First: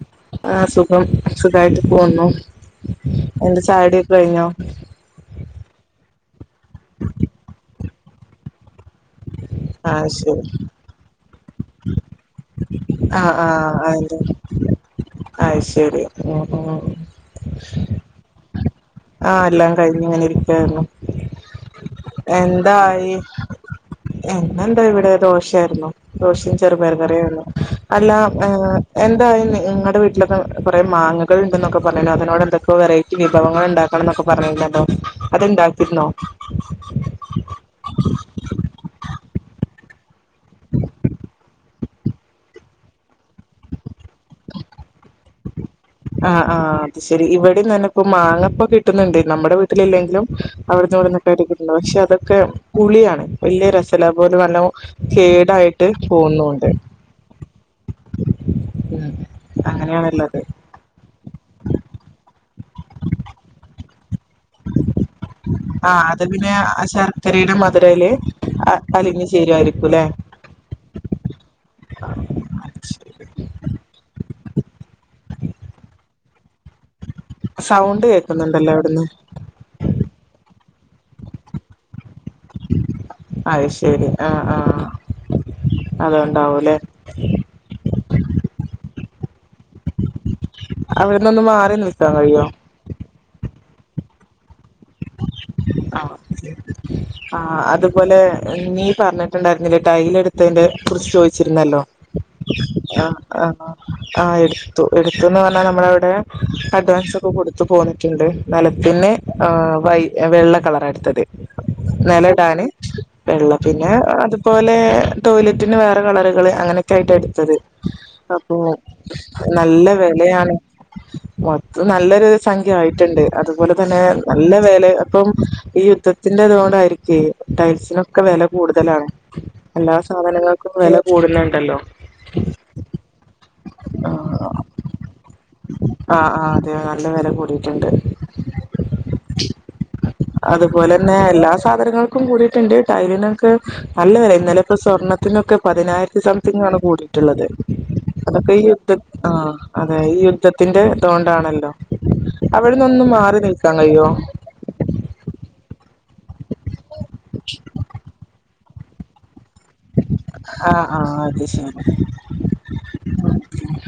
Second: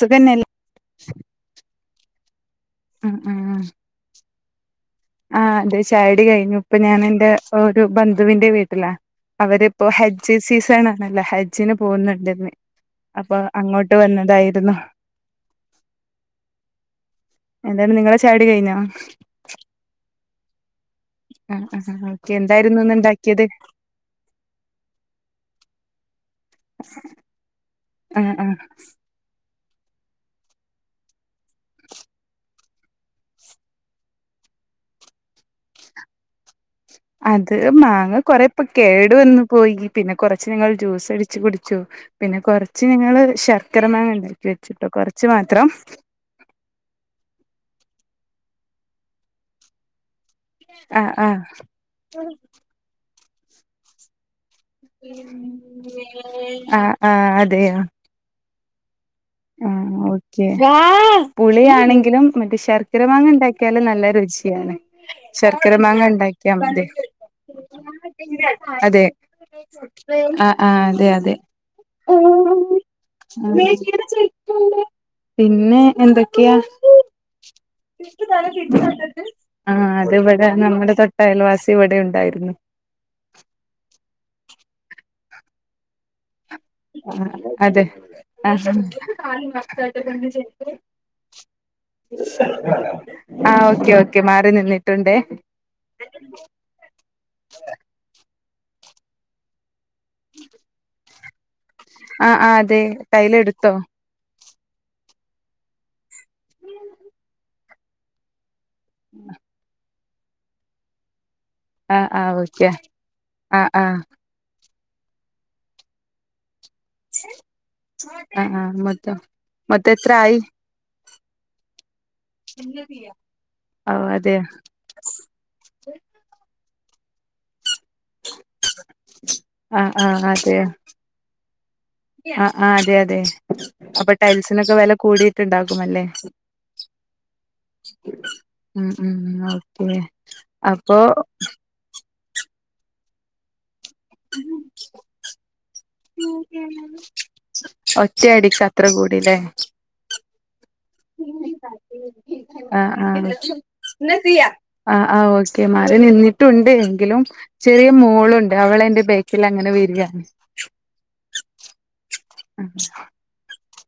സുഖന്നല്ലേ ആഹ് സുഖം സുഖായിട്ട് പോന്നു എന്ത ചായുടിയൊക്കെ കഴിഞ്ഞോ? ആ ദേ ചായുടി കഴിഞ്ഞു ഇപ്പൊ ഞാൻ എന്റെ ഒരു ബന്ധുവിന്റെ വീട്ടിലാ അവരിപ്പോ ആഹ് ഹജ്ജ് ശരി സീസണാണല്ലേ ഹജ് ജ്ജിന് പോവുന്നുണ്ടിന്ന് ആ ആ അതെ അയ് ശെരി ഉം ഉം എന്താണ് നിങ്ങളെ ചായുടി കയിഞ്ഞോ? ആഹ് എല്ലാം കഴിഞ്ഞിങ്ങനെ ഇരിക്കായിരുന്നു ആഹ് ആഹ് ഓക്കെ എന്തായിരുന്നു ഇന്ന് എന്തായി ഇണ്ടാക്കിയത് ഇന്നെന്താ ഇവിടെ ദോശായിരുന്നു ദോശയും ചെറുപയറുകറിയായിരുന്നു അല്ലാ ആഹ് ആഹ് ഏഹ് എന്തായി നീ ഇങ്ങടെ വീട്ടിലൊക്കെ കുറെ മാങ്ങ കൾ ഉണ്ടെന്നൊക്കെ പറഞ്ഞീന് അതിനോടെ ഇപ്പൊ വറൈറ്റി വിഭവങ്ങൾ ഇണ്ടാ ക്കണം എന്നൊക്കെ പറഞ്ഞി ര്ന്നല്ലോ അതിണ്ടാക്കിരുന്നോ അത് മാങ്ങ കൊറേ ഇപ്പ കേടു വന്നു പോയി പിന്നെ കുറച്ച് ഞങ്ങൾ ജ്യൂസടിച്ച് കുടിച്ചു പിന്നെ കുറച്ച് ഞങ്ങള് ശർക്കര മാങ്ങ ഇണ്ടാക്കി വെച്ചുട്ടോ കൊറച്ച് മാത്രം ആ ആഹ് അത് ശരി ഇവിടെം തന്നെ ഇപ്പൊ മാങ്ങപ്പൊ കിട്ട്ന്നുണ്ട് നമ്മുടെ വീട്ടില് ഇല്ലെങ്കിലും അവിടെന്ന് ആഹ് ഇവിടെന്ന് ആഹ് കിട്ടുണ്ട് പക്ഷെ അതൊക്കെ പുളിയാണ് വല്ല്യ രസല്ല അഅ്പോലെ നല്ലോം ആ ആഹ് അതെയാ ഉം ആഹ് അങ്ങനെയാണുള്ളത് ഓക്കെ പുളി ആണെങ്കിലും മറ്റേ ശർക്കര മാങ്ങ ഉണ്ടാക്കിയാൽ നല്ലൊരു ചിയാണ് ശർക്കര ആഹ് മാങ്ങ അത് പിന്നെ ഇണ്ടാക്കിയ മതി ശർക്കരയുടെ മധുരയില് അതെ അലിഞ്ഞു ചേരുവായിരിക്കുംല്ലെ ആ ആ അതെ അതെ പിന്നെ എന്തൊക്കെയാ സൗണ്ട് കേൾക്കുന്നുണ്ടല്ലോ അവിടുന്ന് ആഹ് അതിവിടെ നമ്മുടെ തൊട്ടയൽവാസി ഇവിടെ ഉ അത് ശരി ആ ആ അത് ഉണ്ടാവും ആ അതെ ആഹാ ആ അ ചെയ അവിടുന്നൊന്ന് മാറി നിൽക്കാൻ കഴിയോ ആ ഓക്കെ ഓക്കെ മാറി നിന്നി ആ ആ അതുപോലെ നീ പറഞ്ഞിട്ടുണ്ടായിരുന്നില്ലേ ടൈൽ എടുത്തേൻ്റെ കുറിച്ച് ചോദി ച്ചിരുന്നല്ലോ ആഹ് ആ അതെ ടൈല് എടുത്തോ ത്തു എടുത്തുന്ന് പറഞ്ഞാൽ നമ്മളവിടെ അഡ്വാൻസ് ഒക്കെ കൊടുത്തു പോന്നിട്ടുണ്ട് നെലത്തിന് ആഹ് വൈ വെള്ള കളറാ എടുത്തത് ആഹ് ആഹ് നിലടാന് ഓക്കെ വെള്ള ആഹ് പിന്നെ ആഹ് അത്പോലെ ടോയ്ലറ്റിന് വേറെ കളറുകള് അങ്ങനെ കട്ടെടുത്തത് അപ്പൊ ആഹ് ആഹ് മൊത്തം നല്ല മൊത്തം എത്ര ആയി വെലയാണ് [inaudible] നല്ലൊരു ഓഹ് അതെയോ [unintelligible] അപ്പം ഈ യുദ്ധത്തിന്റെ രിക്കെ [inaudible] നൊക്കെ വില കൂടുതലാണ് ആഹ് എല്ലാ ആഹ് അതെയോ സാധനങ്ങൾക്കും വില കൂടുന്നുണ്ടല്ലോ ആ ആ അതെ അതെ ആ അപ്പൊ ടൈൽസിനൊക്കെ വില കൂടിയിട്ടുണ്ടാകുമല്ലേ ആഹ ആ അതെയ നല്ല വില കൂടീട്ടുണ്ട് ഓക്കേ അപ്പൊ ക്കും കൂടീട്ടിണ്ട് ടയലിനൊക്കെ നല്ല വെല ഇന്നലെ പ്പൊ സ്വർണ്ണത്തിനൊക്ക പതിനായിരത്തി സംതിങ് ആണ് കൂടിയിട്ടുള്ളത് അതൊക്കെ ഒറ്റയടിക്ക് ഈ അത്ര യുദ്ധ ആ കൂടില്ലേ അതെ ഈ യുദ്ധത്തിന്റെ തോണ്ടാണല്ലോ ആ അവിടന്ന് ഒന്ന് ആ മാറി നിൽക്കാൻ കഴിയോ ആ ആ ഓക്കെ മാറി നിന്നി ഉണ്ട് എങ്കിലും ചെറിയ മോളു അവളെന്റെ [inaudible] തില് അങ്ങനെ വെരിയാണ് ആഹ് ആഹ് അത് ശരി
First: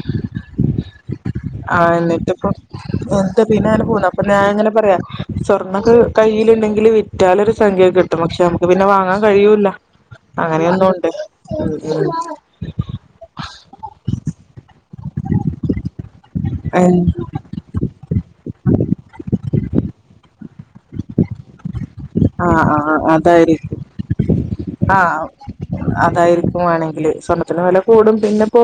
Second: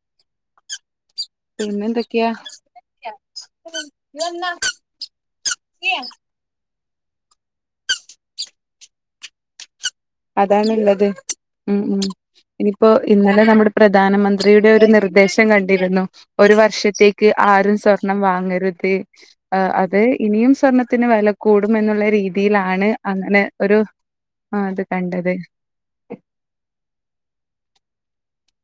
[unintelligible] ആഹ എന്നിട്ട് എന്തൊക്കെയാ ഇപ്പം എന്താ പിന്നെ അങ്ങന പോന്നു അപ്പൊ ഞാൻ ഇങ്ങന പറയാ സ്വർണ്ണൊക്ക്‌ കയ്യിലുണ്ടെകില് റ്റാലൊരു സംഖ്യ കിട്ടും പക്ഷെ നമുക്ക് പിന്നെ വാങ്ങാൻ കഴിയൂല അതാണിള്ളത് ഉം ഉം ഇനിപ്പോ ഇന്നലെ നമ്മുടെ പ്രധാനമന്ത്രിയുടെ ഒരു നിർ ദ്ദേശം കണ്ടിരുന്നു ഒരു ഉം വർഷത്തേക്ക് ആരും സ്വർണം വാങ്ങെരുത് ആ അതെ ഇനിയും സ്വർണ്ണത്തിന് വെല കൂടും എന്നുള്ള ആഹ് രീതീലാണ് ആഹ് അങ്ങനെ ഒരു ആ അത് ആ കണ്ടത് അതായിരിക്കും വാണെങ്കില് സ്വർണ്ണത്തിന് വെല കൂടും പിന്നെപ്പോ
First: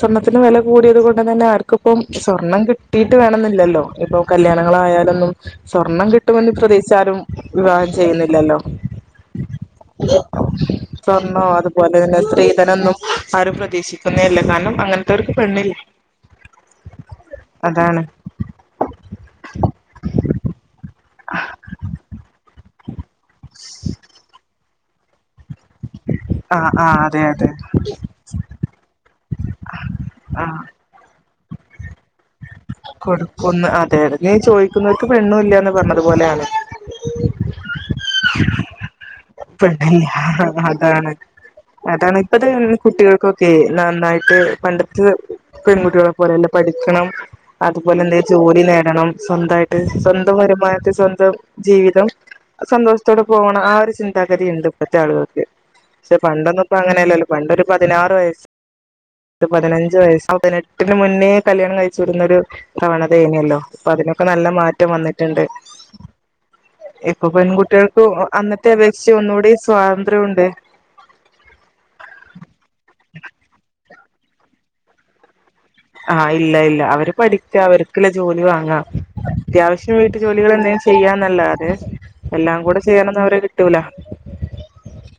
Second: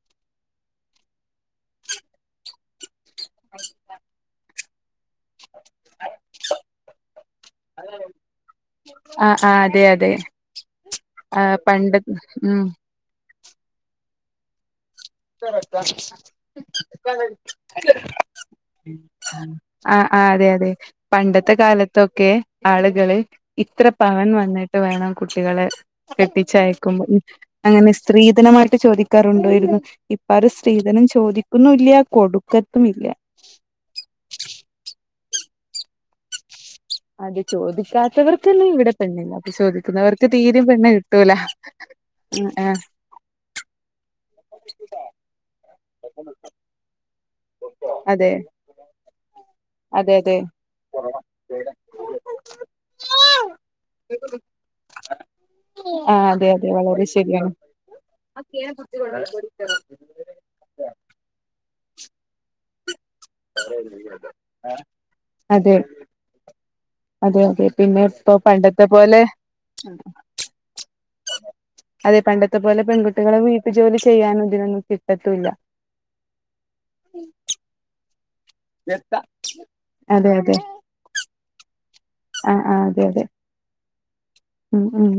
സ്വർണത്തിന് വെല കൂടിയത് കൊണ്ട് തന്നെ ആർക്കിപ്പം സ്വർണ്ണം കി കിട്ടീട്ട് വേണന്നില്ലല്ലോ ഇപ്പൊ കല്യാണം ആയാലോ സ്വർണ്ണം കിട്ടുമെന്ന് പ്രതീക്ഷിച്ചാരും വിവാഹം ചെയ്യുന്നില്ലല്ലോ ആ ആ അതെ അതെ ആ സ്വർണോ അതുപോലെ പണ്ട് തന്നെ ഉം സ്ത്രീധനൊന്നും ആരും പ്രതീക്ഷിക്കുന്നേ ഇല്ല കാരണം അ അതാണ് ആ ആ അതെ അതെ പണ്ടത്തെ കാലത്തൊക്കെ ആളുകള് ഇത്ര പവൻ വന്നി വേണം കുട്ടികളെ ആഹ് ആഹ് കെട്ടിച്ചയക്കുമ്പോ അതെ അതെ അങ്ങനെ സ്ത്രീധനമായിട്ട് ചോദി ക്ക റുണ്ടായിരുന്നു ഇപ്പ ആരും ശ്രീധനും ചോദിക്ക ഒന്നും ഇല്ല കൊടു കൊടുക്കും ന്ന് അതെ അതെ നീ ചോദിക്കുന്നവർക്ക് പെണ്ണുല്ലയന്ന് പറഞ്ഞത്പോലെയാണ് അത് ചോദിക്കാത്തവർക്കന്നെ ഇവിടെ പെണ്ണില്ല അപ്പൊ ചോദിക്കുന്നവർക്ക് തീരെയും പെണ്ണ് അതാണ് കിട്ടൂല അതാണ് ഇപ്പത്ത ആ കുട്ടികൾക്കൊക്കെ നന്നായിട്ട് പണ്ടത്തെ പെൺകുട്ടികളെ പോലെയല്ല പഠിക്കണം അതുപോലെ എന്തേം അതെ ജോലി നേടണം സ് അതെ സ്വന്തം അതെ വരുമാനത്തെ സ്വന്തം ജീവിതം സന്തോഷത്തോടെ പോവണം ആ ഒരു കതിണ്ട് ഇപ്പത്തെ ആളുകൾക്ക് ആ പക്ഷെ അതെ പണ്ടന്നും അതെ ഇപ്പ വളരെ അങ്ങനെയല്ലല്ലോ പണ്ട ശരിയാണ് ഒരു പതിനാറു വയസ് പതിനഞ്ച് വയസ് പതിനെട്ടിന് മുന്നേ കല്യാണം കഴിച്ചു വിടുന്നൊരു [unintelligible] നെല്ലോ അതിനൊക്കെ നല്ല മാറ്റം വന്നിട്ണ്ട് അതെ ഇപ്പൊ അതെ അതെ പിന്നെ പെൺകുട്ടികൾക്ക് ഇപ്പൊ അന്നത്തെ പണ്ടത്തെ അപേക്ഷിച്ച് പോലെ ഒന്നുകൂടി സ്വാതന്ത്ര്യമുണ്ട് അതെ പണ്ടത്തെ പോലെ പെൺകുട്ടികളെ വീട്ടിൽ ജോലി ചെയ്യാനും ഇതിനൊന്നും കിട്ടത്തുല്ല ആ ഇല്ല ഇല്ല അവര് പഠിക്കാ അവർക്ക് ജോലി വാങ്ങാം അത്യാവശ്യം വീട്ടു അതെ ജോലികൾ അതെ എന്തെങ്കിലും ചെയ്യാന്നല്ലാതെ എല്ലാം ആഹ് കൂടെ ആഹ് അതെ ചെയ്യനോന്നും അതെ അവരെ കിട്ടൂല ഉം ഉം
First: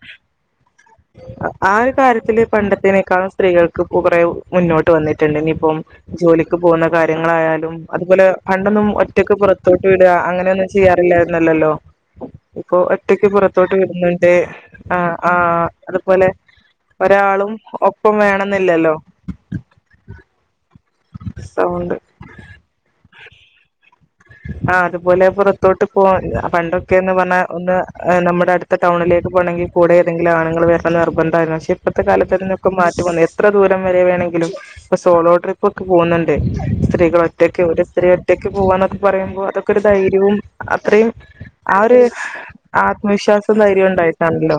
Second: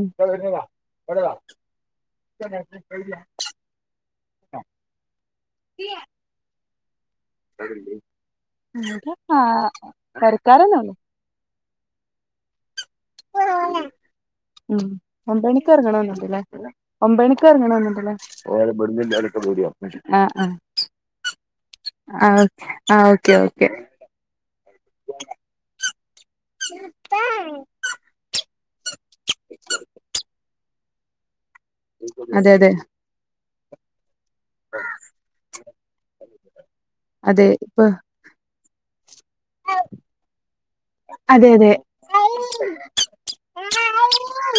ആ ഒരു കാര്യത്തില് പണ്ടത്തിനേക്കാളും സ്ത്രീകൾക്ക് ഇപ്പം കുറെ മുന്നോട്ട് വന്നിട്ടുണ്ട് ഇനിയിപ്പം ജോലിക്ക് പോകുന്ന കാര്യങ്ങളായാലും അതുപോലെ പണ്ടൊന്നും ഇവിടെ ഒറ്റക്ക് ആഹ് പുറത്തോട്ട് വിട്ക അങ്ങനെയൊന്നും പെരക്കാരന്നൊള്ളു ചെയ്യാറില്ലായിരുന്നല്ലല്ലോ ഇപ്പൊ ഒറ്റക്ക് പുറത്തോട്ട് വിടുന്നുണ്ട് ഉം ആ ആ ഒമ്പണിക്ക് അതുപോലെ ഒമ്പണിക്ക് ഒരാളും ഇറങ്ങ്ണ് ഒപ്പം വേണന്നില്ലല്ലോ ന്ന്ണ്ടല്ലേ ആ ആ സൗണ്ട് ആ ആ ഓക്കെ ഓക്കെ ആ അതുപോലെ പുറത്തോട്ട് ഇ പണ്ടൊക്കെന്ന് പറഞ്ഞാൽ ഒന്ന് നമ്മുടെ അടു ഇ ടൗണിലേ പോണെങ്കിൽ കൂടെ തെങ്കില ആങ്ങൾ വ അല്ല ബന്തായതിനാ ശ് ഇപ്പത്തെ കാലത്ത് അതെ ഇതിനൊക്കെ അതെ മാറ്റം വന്ന എത്ര ദൂരം വരെ വേണെങ്കി ങ്കിലും ഇപ്പൊ സോളോ ട്രിപ്പ് ഒക്കെ പോണണ്ട്‌ സ്ത്രീകൾ അതെ ഒറ്റക്ക് ഒരു ഇപ്പൊ സ്ത്രീ ഒറ്റക്ക് പോവാണ് പറയുമ്പോ അതൊക്കെ ഒരു ധൈര്യവും അത്രയും അതെ അതെ ആ ഒരു ആത്മവിശ്വാസം ധൈര്യം ഉണ്ടായിട്ടാണല്ലോ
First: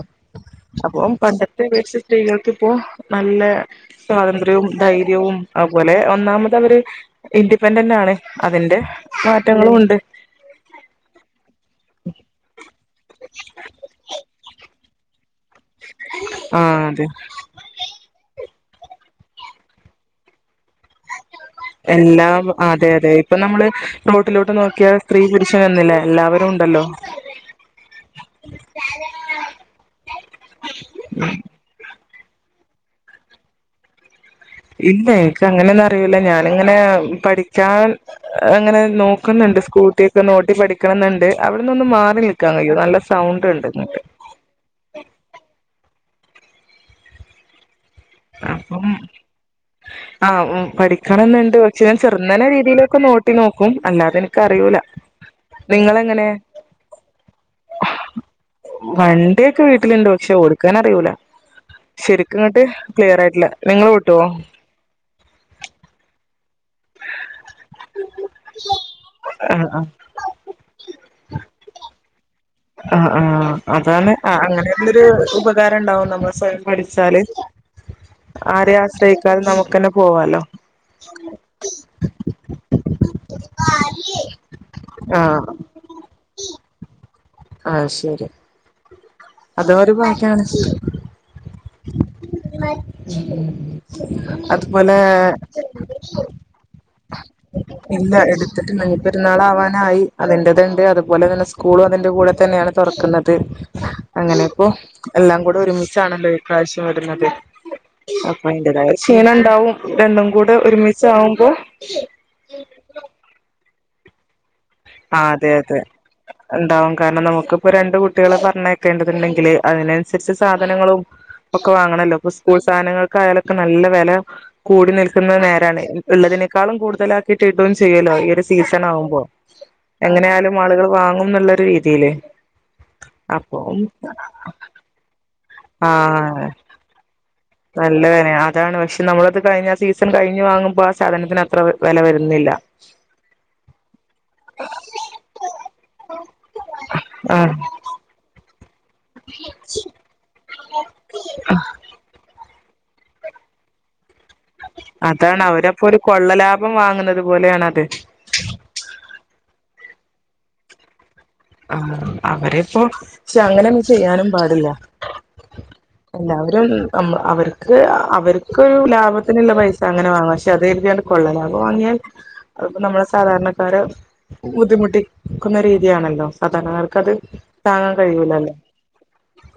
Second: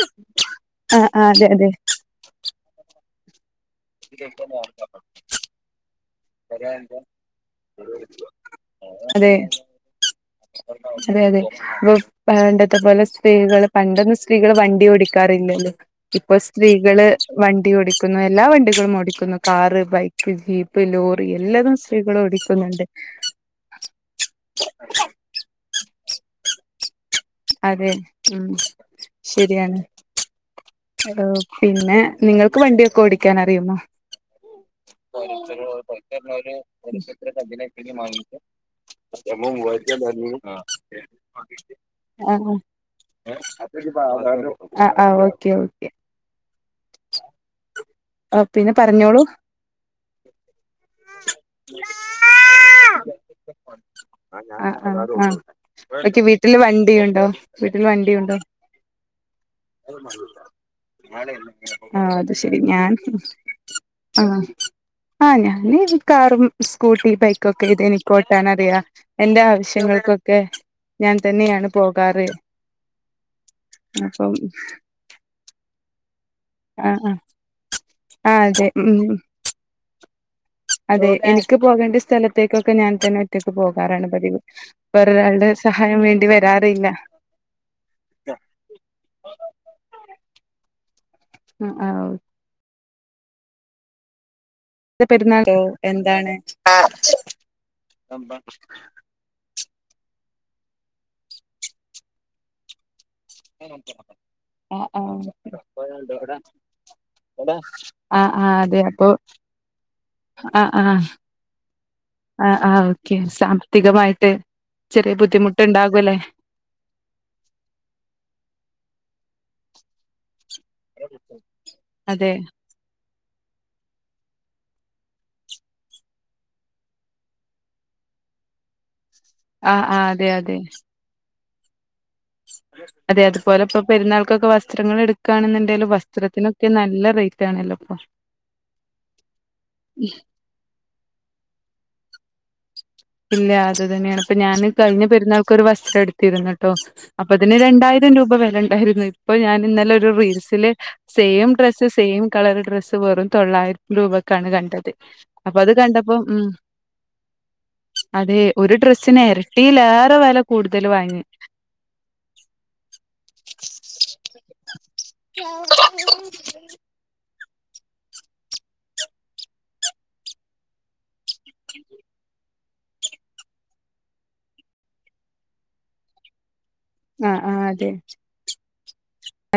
അപ്പൊ ആഹ് ആഹ് അതെ പണ്ടത്തെ അതെ അപേക്ഷിച്ച് സ്ത്രീകൾ ക്കിപ്പോ നല്ലെ സ്വാതന്ത്ര്യവും ധൈര്യവും അയ്പോലെ ഒന്നാമത് അവര് ഇൻഡിപെന്റെന്റാണ് അതിന്റെ അതെ മാറ്റങ്ങളും ഉണ്ട് അതെ അതെ ഇപ്പം പണ്ടത്തെ പോലെ സ്ത്രീകൾ പണ്ടൊന്നും സ്ത്രീകൾ വ വണ്ടി ഓടിക്കാറില്ലല്ലോ ഇപ്പൊ ആഹ് സ്ത്രീകൾ അതെ വണ്ടി ഓടിക്കുന്നു എല്ലാ വണ്ട [unintelligible] ഓടിക്കുന്നു കാറ് ബൈക്ക് ജീപ്പ് ലോറി എല്ലതും സ്ത്രീകൾ എല്ലാം ഓടിക്കുന്നുണ്ട് അതെ അതെ ഇപ്പൊ നമ്മൾ റോട്ടിലോട്ട് നോക്കിയാ സ്ത്രീ ക്ഷ വന്നിലെ എല്ലാവരും ഉണ്ടല്ലോ അതെ ഉം ശരിയാണ് ഓ പിന്നെ ഏ നിങ്ങൾക്ക് വണ്ടിയൊക്കെ ഓടിക്കാൻ അറിയുമോ ഇല്ല എനക്ക് അങ്ങനെയൊന്നും അറിയൂല ഞാാനിങ്ങനെ പഠിക്കാൻ അങ്ങനെ നോക്കുന്നുണ്ട് സ്കൂട്ടിയൊക്കെ ഓട്ടി പഠിക്കണന്ന്ണ്ട് അവിടുന്ന്നൊന്ന് മാറി ആ നിൽക്കാൻ കയ്യോ നല്ല സൗണ്ട് ഉണ്ട്ങ്ങട്ട് ആ ആ ഓക്കെ ഓക്കെ പിന്നെ അപ്പം പറഞ്ഞോളൂ ആ പഠിക്കണം ഇന്ന്ണ്ട് പക്ഷെ ഞാൻ ചെറ്ന്നനെ രീതിയിലൊക്കെ ഓട്ടി നോക്കും അല്ലാതെ ആ ഇനക്ക് ആ അറിയൂല ആ ഓക്കെ നിങ്ങളെങ്ങനെ വീട്ടില് വണ്ടിയുണ്ടോ വീട്ടിൽ വണ്ടിയുണ്ടോ വണ്ടിയൊക്കെ വീട്ടിലുണ്ട് പക്ഷെ ഓടി ക്കാൻ അറിയൂല അത് ശരിക്ക് ശരി ഇങ്ങട്ട് ഞാൻ ക്ലിയർ ആയിട്ടില്ല നിങ്ങൾ ആ ഓട്ടുവോ ആ ഞാൻ കാർ സ്കൂട്ടി ബൈക്കൊക്കെ ഇതെനിക്കോട്ടാൻ അറിയാം എന്റെ ആഹ് ആഹ് ആവശ്യങ്ങൾക്കൊക്കെ ഞാൻ തന്നെയാണ് പോകാറ് ആ ആ അതാണ് അപ്പം അങ്ങനെയുള്ളൊരു ഉപകാരം ഇണ്ടാവും നമ്മൾ സ്വയ ആഹ് ആഹ് പഠിച്ചാല് ആഹ് അതെ ആരേം ഉം ആശ്രയിക്കാതെ നമുക്ക് തന്നെ പോവാലോ അതെ എനിക്ക് പോകേണ്ട സ്ഥലത്തേക്കൊക്കെ ഞാൻ തന്നെ ഒറ്റക്ക് പോകാറാണ് പതിവ് ആഹ് വേറൊരാളുടെ സഹായം വേണ്ടി വരാറില്ല ആ ശരി അതും ഒരു പങ്കാണ് ആ ആ ഓ അത് പോലെ ഇത് പെരുന്നാളോ എന്താണ് ഇല്ല എടുത്തിട്ട് ഇല്ല ഞ് പെരുന്നാൾ ആവാനായി അതിൻ്റെത്ണ്ട് അതുപോലെ തന്നെ സ്കൂളും അതിന്റെ കൂടെ തന്നെയാണ് തൊറക്കുന്നത് അങ്ങനെപ്പോ ആഹ് ആഹ് എല്ലാം കൂടെ ഒരുമിച്ചാണല്ലോ പ്രാവശ്യം വരുന്നത് ആഹ് ആഹ് അതെ അപ്പയിൻ്റതായ അപ്പൊ ക്ഷീണം ണ്ടാവും രണ്ടും കൂടെ ഒരുമിച്ച് ആകുമ്പോ ആ ആഹ് ഓക്കെ സാമ്പ ത്തികമായിട്ട് ആ അതെ അതെ ണ്ടാവും കാരണം നമുക്കിപ്പോ രണ്ടു കുട്ടികളെ പറഞ്ഞയക്കേണ്ടതുണ്ടെങ്കി ല് അതിനനുസരിച്ച് സാധനങ്ങളും ഒക്കെ വാങ്ങണല്ലോ ഇപ്പ അതെ സ്കൂൾ സാധനങ്ങൾ കായലൊക്കെ നല്ല വെല കൂടി നിൽക്കുന്ന നേരാണ് ഉള്ളതിനേക്കാളും കൂടുതലാക്കിയിട്ട് ഇടും ചെയ്യല്ലോ ഈ ഒരു സീസണാകുമ്പോ ആഹ് ആഹ് എങ്ങനെയ അതെ ആ യാലും അതെ ആളുകൾ വാങ്ങും ന്നുള്ള രീതിയിലേ അതെ അതുപോലെ ഇപ്പോ പെരുന്നാൾക്കൊക്കെ വസ്ത്രങ്ങൾ എടു ആ കാണ്ന്ന്ണ്ടേലും വസ്ത്രത്തിനൊക്കെ നല്ല റേറ്റ് ആണല്ലോ ഇപ്പൊ നല്ല വെലാണ് അതാണ് പക്ഷെ നമ്മളത് കഴിഞ്ഞ ആ സീസൺ കഴിഞ് വാങ്ങുമ്പോ ആ സാധനത്തിന് അത്ര വില വര ന്നില്ല ഇല്ലാ അതുതന്നെയാണ് പ്പൊ ഞാാന് കഴിഞ്ഞ പെരുന്നാൾക്കൊരു വസ്ത്രം എടുത്തിരുന്നു ട്ടോ അപ്പൊ ആ അതിന് രണ്ടായിരം രൂപ വെല ണ്ടായിരുന്നു ഇപ്പൊ ഞാൻ ഇന്നലെ ഒരു റീൽസില് same dress same colour dress വറും തൊള്ളായിരം രൂപ അതാണ് അവരപ്പോ ഒരു ഉം കൊള്ളലാഭം വാങ്ങുന്നത് പോലെയാണ് അത് അതെ ഒരു ഡ്രസ് സ്സിന് എരട്ടിലേറെ വെല കൂടുതൽ വാങ്ങി ആ അവരിപ്പോ അങ്ങനെൊന്നും ചെയ്യാനും പാടില്ല എല്ലാവരും അവർക്ക് അവർക്ക് അവർക്കൊരു ലാഭത്തിനുള്ള പൈസ അങ്ങനെ വാങ്ങ പക്ഷെ അതരുതിയാണ്ട് കൊള്ളലാഭം വാങ്ങിയാൽ അതിപ്പോ നമ്മളെ സാധാരണക്കാരെ ബുദ്ധിമുട്ടിക്കുന്ന രീതിയാണല്ലോ അതാണ് കറ ക്ക് അത് ആഹ് ആഹ് അതെ താങ്ങാൻ കഴിയൂലല്ലോ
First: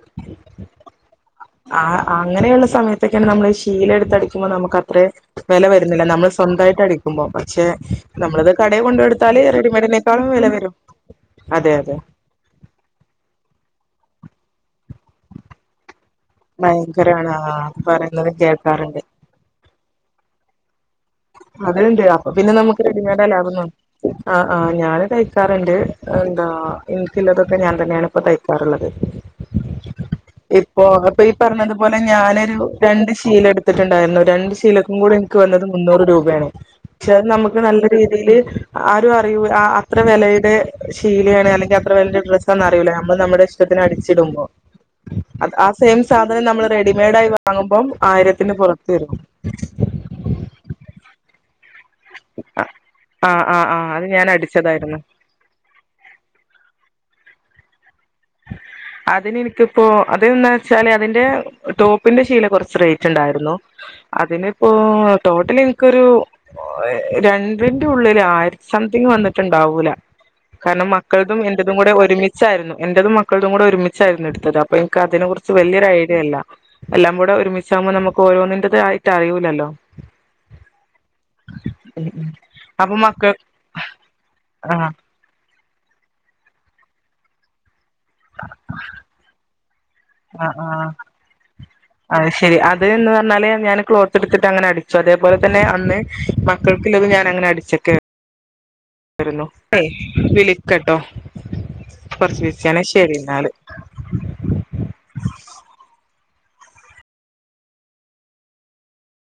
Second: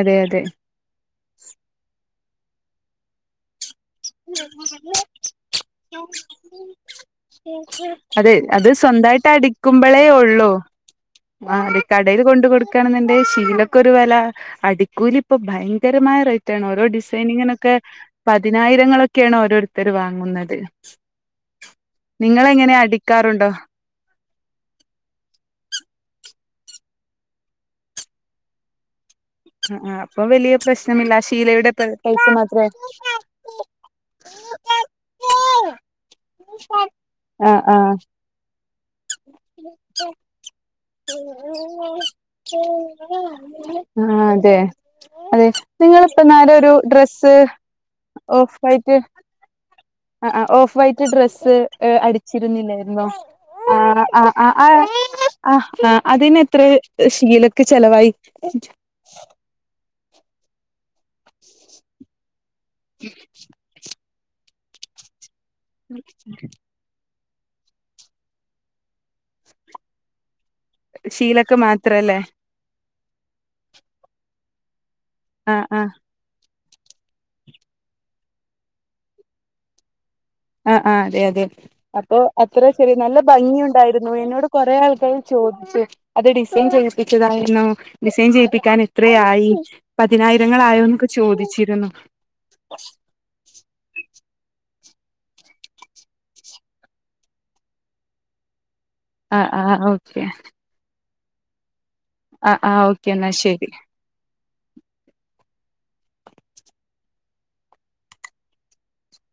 അതെ അതെ ആ അങ്ങനെയുള്ള സമയത്തൊക്കെയാണ് നമ്മള് കീല എടുത്തടിക്കുമ്പോ നമുക്ക് അത്രേ വില വരുന്നില്ല നമ്മള് സ്വന്തായിട്ട് അടിക്കുമ്പോ പക്ഷേ അത് നമ്മളത് അത് കടയിൽ സ്വന്തായിട്ട് കൊണ്ടുകൊടുത്താല് റെഡിമെയഡിനേക്കാളും വെല വരും ആഹ് അതെ അത് അതെ കടയിൽ കൊണ്ട് കൊടുക്കാണെന്നുണ്ടേ ശീല ലക്ക് ഒരു വെല അടിക്കൂലി ഇപ്പൊ ഭയങ്കര മായ റേറ്റാണ് ഓരോ ഭയങ്കരാണ് ആ ഡിസൈനിങ്ങിനൊക്കെ പറയുന്നത് കേൾക്കാറുണ്ട് പതിനായിരങ്ങളൊക്കെ ആണ് ഓരോ രുത്തര് വാങ്ങുന്നത് അത്ണ്ട് അപ്പൊ പിന്നെ നിങ്ങളെങ്ങനെ നമുക്ക് റെഡിമെയ്ഡ് ആ അടിക്കാറുണ്ടോ ലാഭംന്ന് ആ ആ ഞാന് തയ്ക്കാറുണ്ട് എന്താ എനിക്കുള്ളതൊക്കെ ഞാൻ തന്നെയാണ് ഇപ്പോ തയ്ക്കാറുള്ളത് ആ അപ്പൊ വലിയ ഇപ്പോ പ്രശ്നമില്ല അതിപ്പൊ ആ ഈ ശീലയുടെ പറഞ്ഞതുപോലെ പൈസ ഞാനൊരു മാത്രമേ രണ്ട് ശീലം എടുത്തിട്ടുണ്ടായിരുന്നു രണ്ട് ശീലക്കും കൂടെ എനിക്ക് വന്നത് മുന്നൂറ് രൂപ വെ പക്ഷെത് ആ നമുക്ക് ആ നല്ല രീതിയിൽ ആരും അറിയൂല അ അത്ര വിലയുടെ ശീലിയാണ് അല്ലെങ്കിൽ അത്ര വിലയുടെ ഡ്രസ്സാണെന്ന് അറില്ല നമ്മൾ നമ്മുടെ ഇഷ്ടത്തിന് അടി ആ യ്ച്ചിടുമ്പോ അതെ അതെ ആ സെയിം നിങ്ങളിപ്പോ സാധനം നേരെ നമ്മൾ ഒരു റെഡിമെയ്ഡ് ആയി ഡ്രസ്സ് വാങ്ങുമ്പോം ആയിരത്തിന് ഓഫ് പുറത്ത് വൈറ്റ് വരും ആ ആ് ഓഫ് വൈറ്റ് ഡ്രെസ്സ് അടിച്ചിരുന്നില്ലായിരുന്നോ ആഹ് ആഹ് ആ ആഹ് അത് അ ഞാൻ അടിച്ചതായിരുന്നു അ അതിനെത്ര ശീലക്ക് ചെലവായി അതിന് എനിക്കിപ്പോ അതെന്നാ പ്പോ അതിന്റെ ടോപ്പിന്റെ ശീല കുറച്ച് റേറ്റ് ഉണ്ടായിരുന്നു അതിനിപ്പോ ടോട്ടലി എനിക്കൊരു രണ്ടിന്റെ ഉള്ളിൽ ആയിരത്തി സംതിങ് വന്നിട്ടുണ്ടാവൂല കാരണം മക്കളതും ശീലക്ക് എന്റതും കൂടെ മാത്രല്ലേ ഒരുമിച്ചായിരുന്നു എന്റതും മക്കളടും കൂടെ ഒരുമിച്ചായിരുന്നു എടുത്തത് അപ്പം ൻക്ക്അതിനെ കുറിച്ച് ആ ആ വലിയൊര് ഐഡിയയില്ല എല്ലാം കൂടെ ഒരുമിച്ച് ആകുമ്പോൾ നമുക്ക് ഓരോന്നിന്റതായിട്ട് ആയിട്ട് അറിയൂല്ലല്ലോ ആ ആഅതെ അതെ അപ്പൊ അത്ര ചെറിയ അപ്പൊ നല്ല മക്കൾ ഭംഗി ഉണ്ടായിരുന്നു എന്നോട് കൊറെേ ആഹ് ആൾക്കാര് ചോദിച്ചു അത് ഡിസൈൻ ചെയ്യിപ്പിച്ചതായിരുന്നോ ഡിസൈൻ ചെയ്യിപ്പിക്കാൻ എത്രയായി ആ ആ പതിനായിരങ്ങളായോ എന്നൊക്കെ ചോദിച്ചിരുന്നു അത് ശരി അത് എന്ന് പറഞ്ഞാല് ഞാന് ക്ലോത്ത് ടുത്തിട്ട് അങ്ങനെ അടിച്ചു അതേപോലെ തന്നെ അന്ന് മക്കൾക്കിള്ളത് ഞാൻ അങ്ങനെ അടിച്ചക്കെ ക്കായിരിന്നു ആഹ് ആഹ് ഓക്കെ വിളിക്കട്ടോ [inaudible] കൊറച്ച് ആഹ് ബിസി ആണേ ആഹ് ഓക്കെ ശരി എന്നാ എന്നാല് ശരി